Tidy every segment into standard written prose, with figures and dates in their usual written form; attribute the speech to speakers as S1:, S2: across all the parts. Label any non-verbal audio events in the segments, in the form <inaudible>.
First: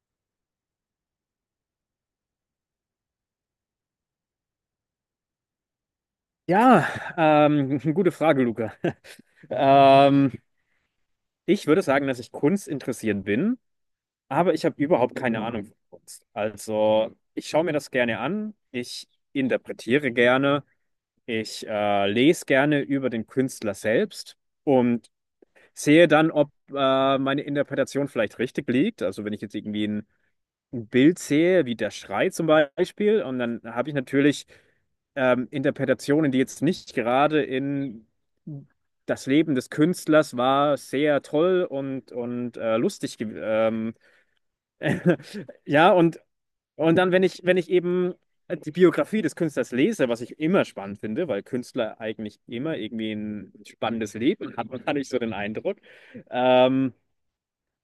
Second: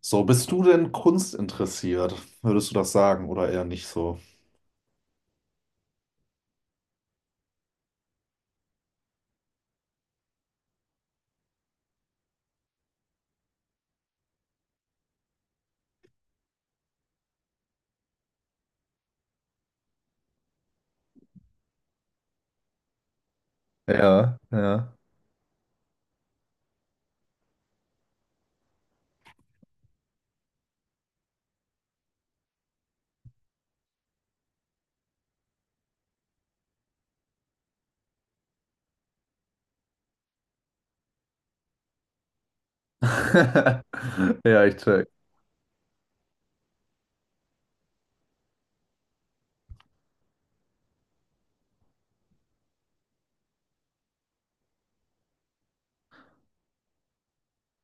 S1: So, bist du denn kunstinteressiert? Würdest du das sagen oder eher nicht so?
S2: Ja, <laughs> gute Frage, Luca. <laughs> Ähm, ich würde sagen, dass ich Kunst interessiert bin, aber ich habe überhaupt keine Ahnung von Kunst. Also, ich schaue mir das gerne an, ich interpretiere gerne, ich lese gerne über den Künstler selbst
S1: Ja, ja.
S2: und sehe dann, ob meine Interpretation vielleicht richtig liegt. Also, wenn ich jetzt irgendwie ein Bild sehe, wie der Schrei zum Beispiel, und dann habe ich natürlich Interpretationen, die jetzt nicht gerade in das Leben des Künstlers war sehr toll und lustig.
S1: <laughs> Ja, ich check.
S2: <laughs> Ja, und dann, wenn ich eben die Biografie des Künstlers lese, was ich immer spannend finde, weil Künstler eigentlich immer irgendwie ein spannendes Leben hatten, <laughs> hatte ich so den Eindruck. Ähm,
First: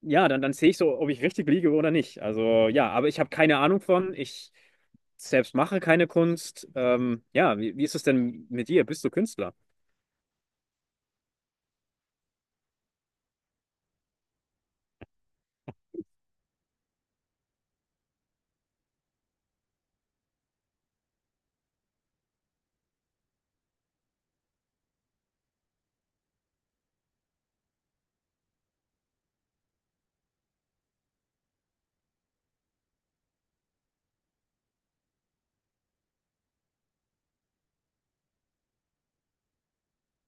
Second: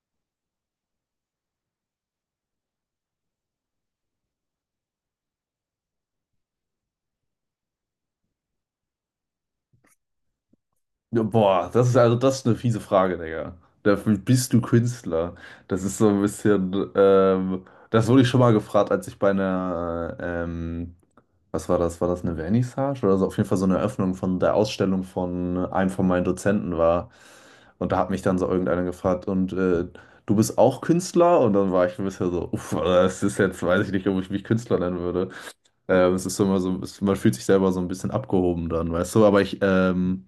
S2: ja, dann sehe ich so, ob ich richtig liege oder nicht. Also ja, aber ich habe keine Ahnung von. Ich selbst mache keine Kunst. Ja, wie ist es denn mit dir? Bist du Künstler?
S1: Ja, boah, das ist eine fiese Frage, Digga. Dafür bist du Künstler. Das ist so ein bisschen, das wurde ich schon mal gefragt, als ich bei einer was war das? War das eine Vernissage? Oder so, auf jeden Fall so eine Eröffnung von der Ausstellung von einem von meinen Dozenten war. Und da hat mich dann so irgendeiner gefragt, und du bist auch Künstler? Und dann war ich ein bisschen so, uff, Alter, das ist jetzt, weiß ich nicht, ob ich mich Künstler nennen würde. Es ist so immer so, man fühlt sich selber so ein bisschen abgehoben dann, weißt du? Aber ich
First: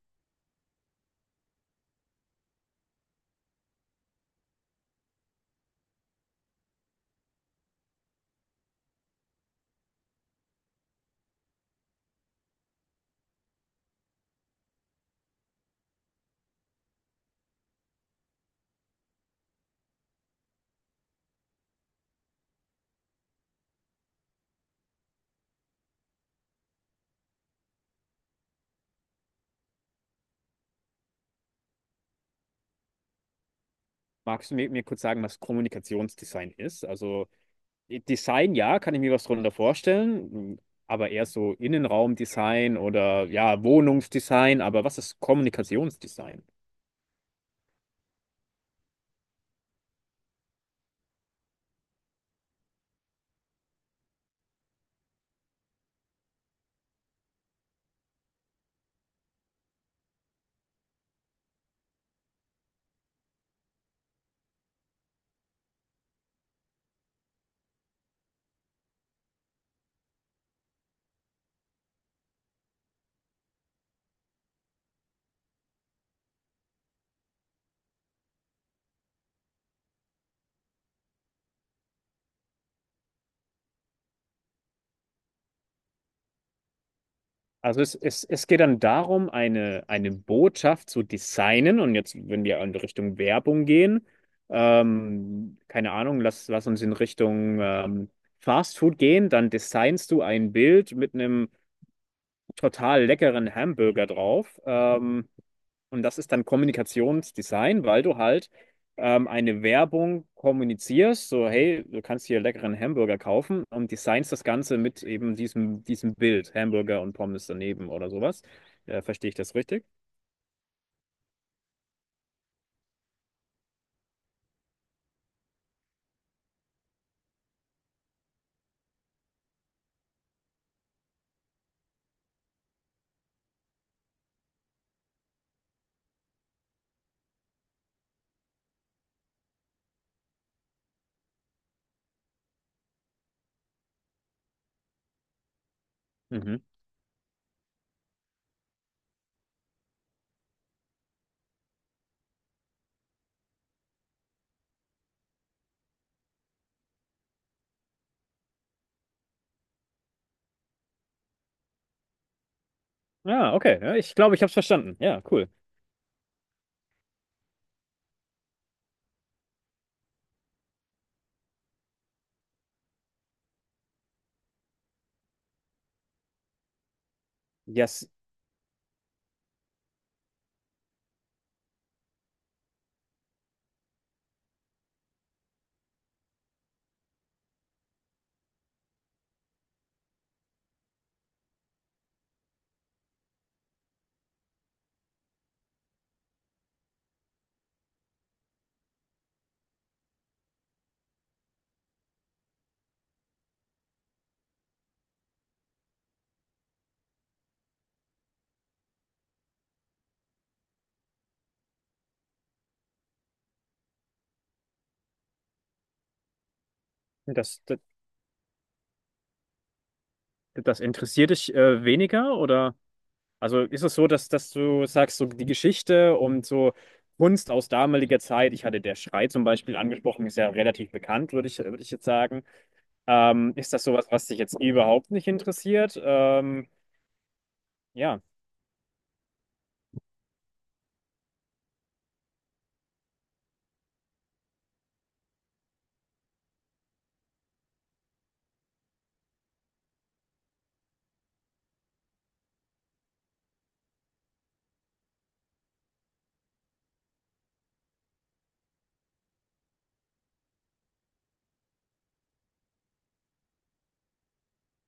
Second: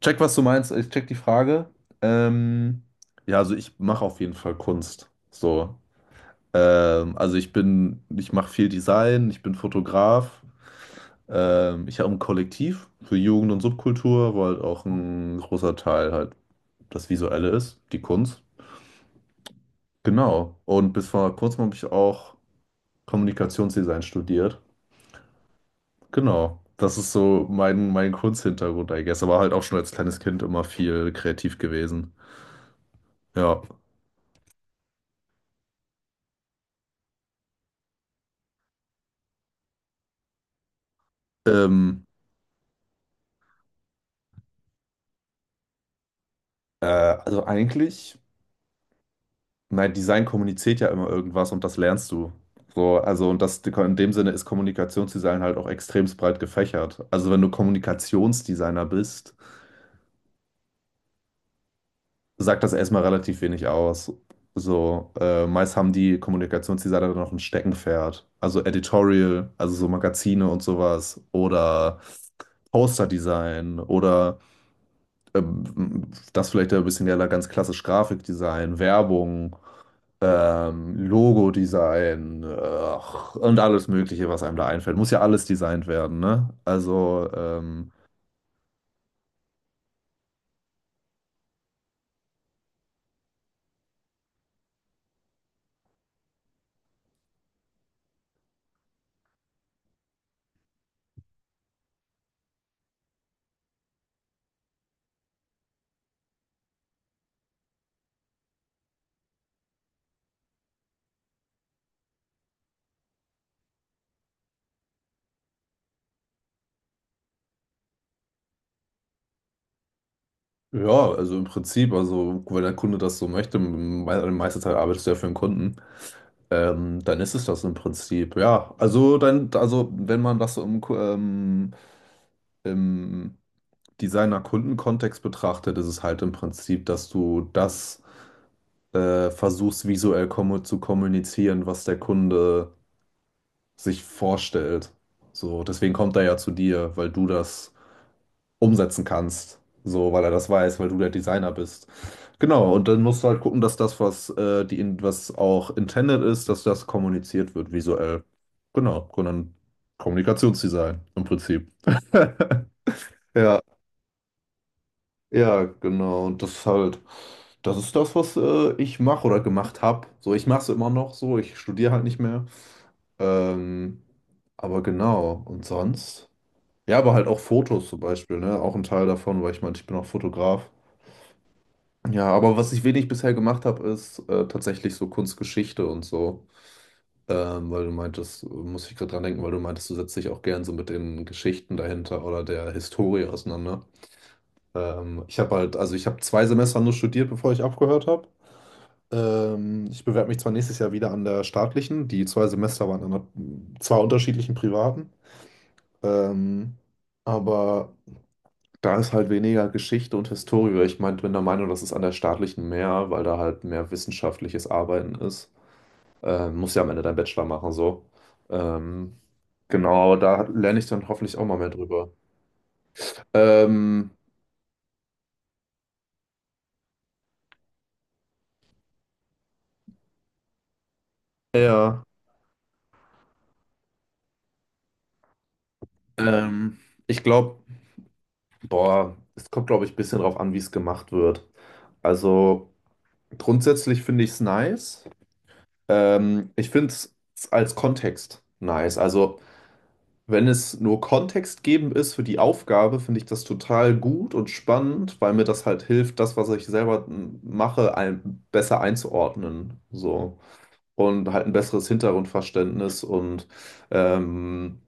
S1: check, was du meinst, ich check die Frage. Ähm, ja, also ich mache auf jeden Fall Kunst. So, ich mache viel Design, ich bin Fotograf. Ich habe ein Kollektiv für Jugend und Subkultur, wo halt auch ein großer Teil halt das Visuelle ist, die Kunst. Genau. Und bis vor kurzem habe ich auch Kommunikationsdesign studiert. Genau. Das ist so mein Kunsthintergrund, I guess. Aber halt auch schon als kleines Kind immer viel kreativ gewesen. Ja.
S2: Magst du mir kurz sagen, was Kommunikationsdesign ist? Also Design, ja, kann ich mir was drunter vorstellen, aber eher so
S1: Ähm,
S2: Innenraumdesign oder ja, Wohnungsdesign. Aber was ist Kommunikationsdesign?
S1: also eigentlich. Nein, Design kommuniziert ja immer irgendwas und das lernst du. So, also und das in dem Sinne ist Kommunikationsdesign halt auch extremst breit gefächert. Also wenn du Kommunikationsdesigner bist, sagt das erstmal relativ wenig aus. So, meist haben die Kommunikationsdesigner dann noch ein Steckenpferd. Also Editorial, also so Magazine und sowas oder Posterdesign oder das vielleicht ja ein bisschen, ja, ganz klassisch Grafikdesign, Werbung. Ähm, Logo-Design, ach, und alles Mögliche, was einem da einfällt. Muss ja alles designt werden, ne? Also,
S2: Also es geht dann darum, eine Botschaft zu designen. Und jetzt, wenn wir in Richtung Werbung gehen, keine Ahnung, lass uns in Richtung Fast Food gehen, dann designst du ein Bild mit einem total leckeren Hamburger drauf. Und das ist dann Kommunikationsdesign, weil du halt eine Werbung kommunizierst, so hey, du kannst hier leckeren Hamburger kaufen und designst das Ganze mit eben diesem Bild, Hamburger und Pommes daneben oder sowas. Verstehe ich das richtig?
S1: ja, also im Prinzip, also wenn der Kunde das so möchte, me meiste Zeit arbeitest du ja für den Kunden, dann ist es das im Prinzip, ja. Also dann, also wenn man das so im, im Designer-Kunden-Kontext betrachtet, ist es halt im Prinzip, dass du das versuchst visuell kommu zu kommunizieren, was der Kunde sich vorstellt. So, deswegen kommt er ja zu
S2: Mhm.
S1: dir, weil du das umsetzen kannst. So, weil er das weiß, weil du der Designer bist. Genau, und dann musst du halt gucken, dass das, was auch intended ist, dass das kommuniziert wird visuell. Genau, und dann Kommunikationsdesign im Prinzip. <laughs>
S2: Ja, okay. Ja, ich glaube, ich habe es verstanden. Ja, cool.
S1: Ja, genau, und das halt, das ist das, was ich mache oder gemacht habe. So, ich mache es immer noch so, ich studiere halt nicht mehr. Ähm, aber genau, und sonst? Ja, aber halt auch Fotos zum
S2: Yes,
S1: Beispiel, ne? Auch ein Teil davon, weil ich meine, ich bin auch Fotograf. Ja, aber was ich wenig bisher gemacht habe, ist tatsächlich so Kunstgeschichte und so. Weil du meintest, muss ich gerade dran denken, weil du meintest, du setzt dich auch gern so mit den Geschichten dahinter oder der Historie auseinander. Ich habe halt, also ich habe zwei Semester nur studiert, bevor ich aufgehört habe. Ich bewerbe mich zwar nächstes Jahr wieder an der staatlichen, die zwei Semester waren an zwei unterschiedlichen privaten. Ähm, aber. Da ist halt weniger Geschichte und Historie. Ich mein, bin der Meinung, das ist an der staatlichen mehr, weil da halt mehr wissenschaftliches Arbeiten ist. Musst ja am Ende deinen Bachelor
S2: das,
S1: machen,
S2: das,
S1: so. Ähm, genau, aber da lerne
S2: das
S1: ich dann
S2: interessiert
S1: hoffentlich auch
S2: dich
S1: mal mehr drüber.
S2: weniger oder? Also ist es so,
S1: Ähm,
S2: dass du sagst, so die Geschichte und so Kunst aus damaliger Zeit, ich hatte der Schrei zum Beispiel angesprochen, ist ja relativ bekannt, würde ich
S1: ja,
S2: jetzt sagen. Ist das sowas, was dich jetzt überhaupt nicht interessiert?
S1: ähm, ich glaube,
S2: Ja,
S1: boah, es kommt, glaube ich, ein bisschen drauf an, wie es gemacht wird. Also grundsätzlich finde ich es nice. Ich finde es als Kontext nice. Also. Wenn es nur kontextgebend ist für die Aufgabe, finde ich das total gut und spannend, weil mir das halt hilft, das, was ich selber mache, besser einzuordnen. So. Und halt ein besseres Hintergrundverständnis und ähm,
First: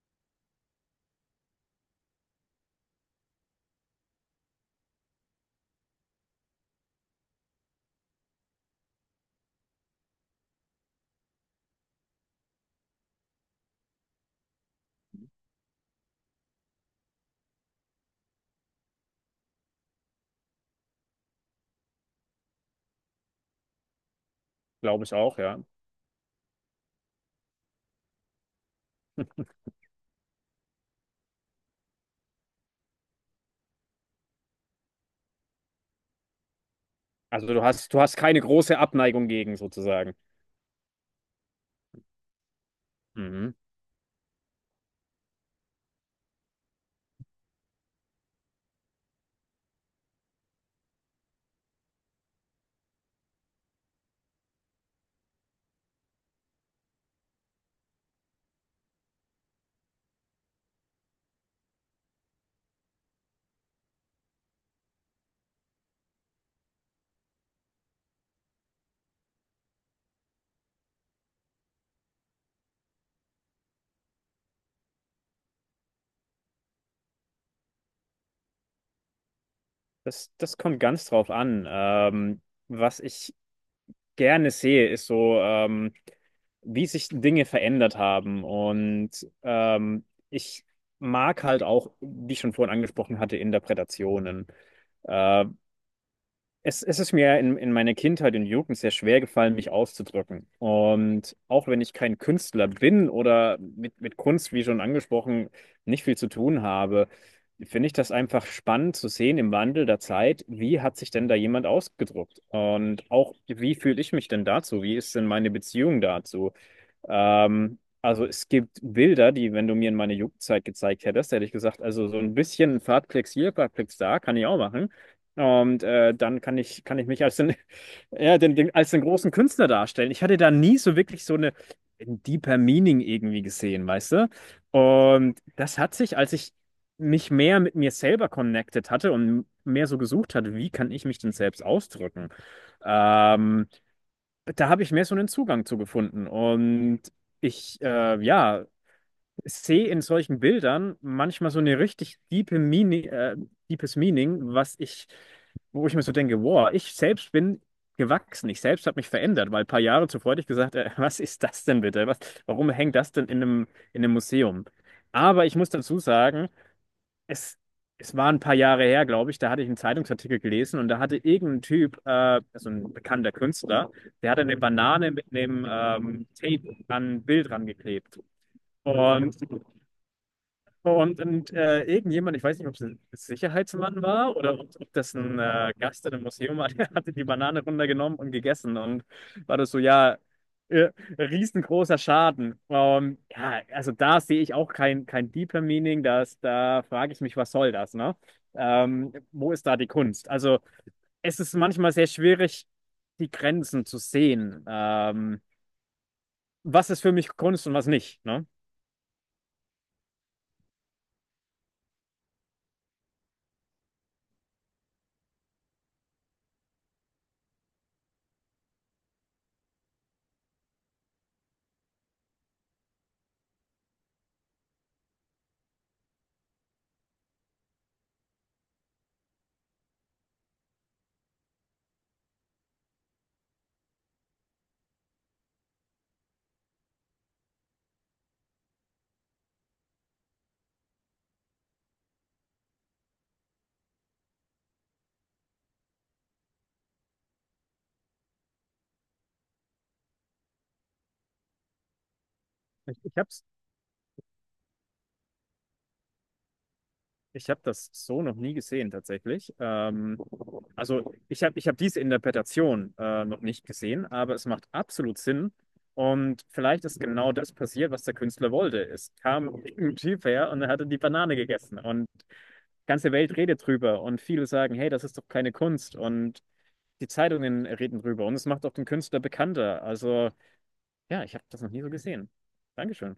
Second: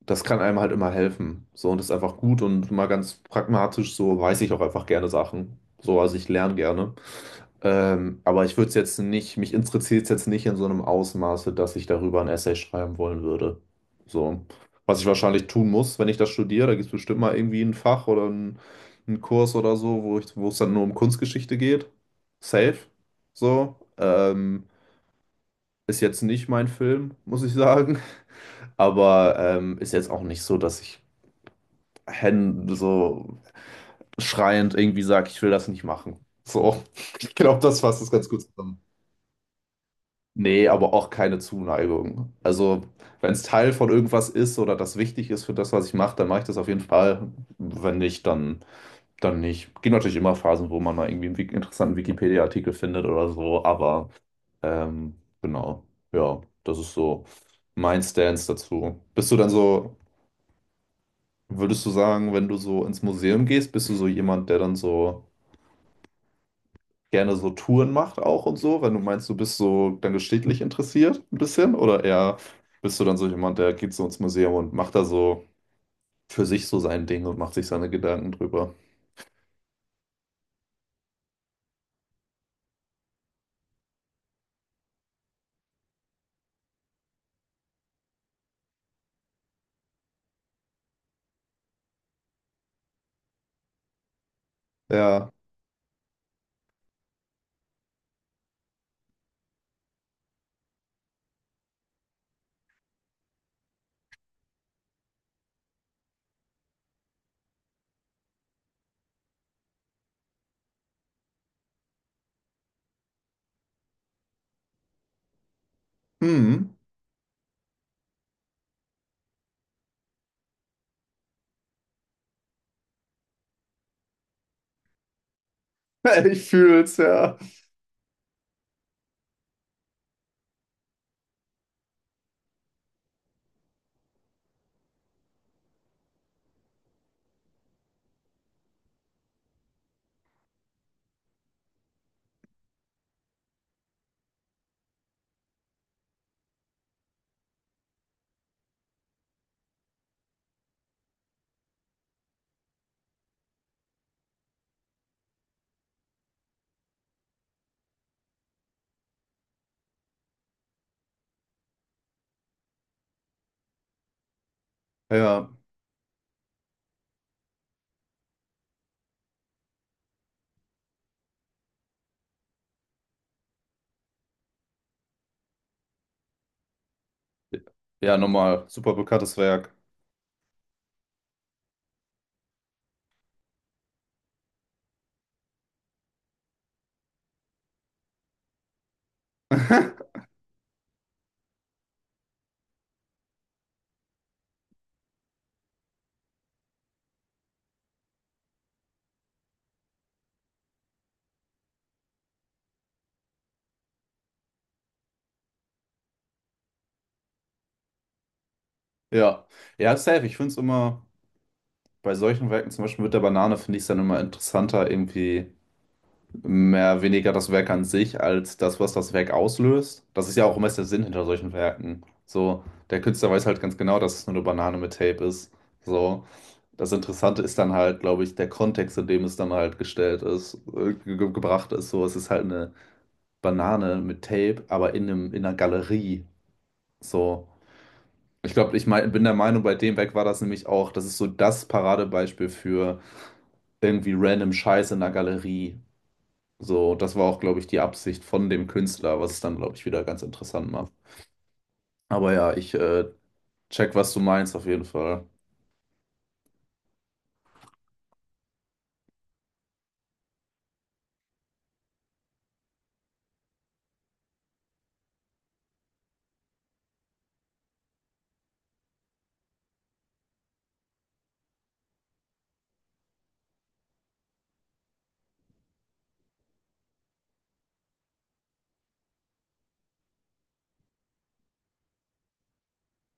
S1: das kann einem halt immer helfen. So, und das ist einfach gut und mal ganz pragmatisch, so weiß ich auch einfach gerne Sachen. So, also ich lerne gerne. Aber ich würde es jetzt nicht, mich interessiert es jetzt nicht in so einem Ausmaße, dass ich darüber ein Essay schreiben wollen würde. So, was ich wahrscheinlich tun muss, wenn ich das studiere, da gibt es bestimmt mal irgendwie ein Fach oder einen Kurs oder so, wo ich, wo es dann nur um Kunstgeschichte geht. Safe. So,
S2: glaube ich auch, ja.
S1: ist jetzt nicht mein Film, muss ich sagen. Aber ist jetzt auch nicht so, dass ich Hände so schreiend irgendwie sagt, ich will das nicht machen. So, <laughs> ich
S2: Also
S1: glaube, das
S2: du
S1: fasst es
S2: hast
S1: ganz
S2: keine
S1: gut
S2: große
S1: zusammen.
S2: Abneigung gegen sozusagen.
S1: Nee, aber auch keine Zuneigung. Also, wenn es
S2: Mhm.
S1: Teil von irgendwas ist oder das wichtig ist für das, was ich mache, dann mache ich das auf jeden Fall. Wenn nicht, dann, dann nicht. Gibt natürlich immer Phasen, wo man mal irgendwie einen interessanten Wikipedia-Artikel findet oder so, aber ähm, genau, ja, das ist so mein Stance dazu. Bist du dann so, würdest du sagen, wenn du so ins Museum gehst, bist du so jemand, der dann so gerne so Touren macht auch und so, wenn du meinst, du bist so dann geschichtlich interessiert ein bisschen, oder eher bist du dann so jemand, der geht so ins Museum und macht da so für sich so sein Ding und macht sich seine Gedanken drüber.
S2: Das, das kommt ganz drauf an. Was ich gerne sehe, ist so. Wie sich Dinge verändert haben. Und ich mag halt auch, wie ich schon vorhin angesprochen hatte, Interpretationen.
S1: Ja.
S2: Äh, es ist mir in meiner Kindheit und Jugend sehr schwer gefallen, mich auszudrücken. Und auch wenn ich kein Künstler bin oder mit Kunst, wie schon angesprochen, nicht viel zu tun habe, finde ich das einfach spannend zu sehen im Wandel der Zeit, wie hat sich denn da jemand ausgedrückt? Und auch, wie fühle ich mich denn dazu? Wie ist denn meine Beziehung dazu?
S1: Hm.
S2: Also es gibt Bilder, die, wenn du mir in meine Jugendzeit gezeigt hättest, hätte ich gesagt, also so ein bisschen Fahrtplex hier, Fahrtplex da, kann ich auch machen. Und
S1: <laughs>
S2: dann
S1: Ich fühl's,
S2: kann ich mich als
S1: ja.
S2: den, <laughs> ja, als den großen Künstler darstellen. Ich hatte da nie so wirklich so eine ein deeper Meaning irgendwie gesehen, weißt du? Und das hat sich, als ich mich mehr mit mir selber connected hatte und mehr so gesucht hatte, wie kann ich mich denn selbst ausdrücken? Ähm, da habe ich mehr so einen Zugang zu gefunden. Und ja, sehe in solchen Bildern manchmal so eine richtig diepe Meaning, deepes Meaning, wo ich mir so denke, wow, ich selbst bin gewachsen, ich selbst habe mich verändert, weil ein paar Jahre zuvor hätte ich gesagt, was ist das denn bitte? Was, warum hängt das denn in einem Museum? Aber
S1: Ja.
S2: ich muss dazu sagen, es, es war ein paar Jahre her, glaube ich, da hatte ich einen Zeitungsartikel gelesen und da hatte irgendein Typ, also ein bekannter Künstler, der hatte eine Banane mit einem Tape an ein Bild
S1: Ja,
S2: rangeklebt.
S1: nochmal, super
S2: Und
S1: bekanntes Werk.
S2: und irgendjemand, ich weiß nicht, ob es ein Sicherheitsmann war oder ob das ein Gast in einem Museum war, <laughs> der hatte die Banane runtergenommen und gegessen. Und war das so, ja,
S1: <laughs>
S2: äh, riesengroßer Schaden. Ja, also da sehe ich auch kein, kein deeper Meaning. Das, da frage ich mich, was soll das, ne? Wo ist da die Kunst? Also es ist manchmal sehr schwierig, die Grenzen zu sehen. Was ist für mich Kunst und was nicht, ne?
S1: Ja, ja, safe. Ich finde es immer bei solchen Werken, zum Beispiel mit der Banane, finde ich es dann immer interessanter, irgendwie mehr weniger das Werk an sich als das, was das Werk auslöst. Das ist ja auch meist der Sinn hinter solchen Werken. So, der Künstler weiß halt ganz genau, dass es nur eine Banane mit Tape ist. So, das Interessante ist dann halt, glaube ich, der Kontext, in dem es dann halt gestellt ist, ge gebracht ist. So, es ist halt eine Banane mit Tape, aber in einer Galerie. So. Ich glaube, ich mein, bin der Meinung, bei dem Werk war das nämlich auch, das ist so das Paradebeispiel für irgendwie random Scheiß in der Galerie. So, das war auch, glaube ich, die Absicht von dem Künstler, was es dann, glaube ich, wieder ganz interessant macht. Aber ja, ich
S2: Ich, ich habe
S1: check, was du meinst, auf jeden Fall.
S2: Ich habe das so noch nie gesehen tatsächlich. Also ich hab diese Interpretation noch nicht gesehen, aber es macht absolut Sinn. Und vielleicht ist genau das passiert, was der Künstler wollte. Es kam ein Typ her und er hatte die Banane gegessen. Und die ganze Welt redet drüber. Und viele sagen, hey, das ist doch keine Kunst. Und die Zeitungen reden drüber. Und es macht auch den Künstler bekannter. Also ja, ich habe das noch nie so gesehen. Dankeschön.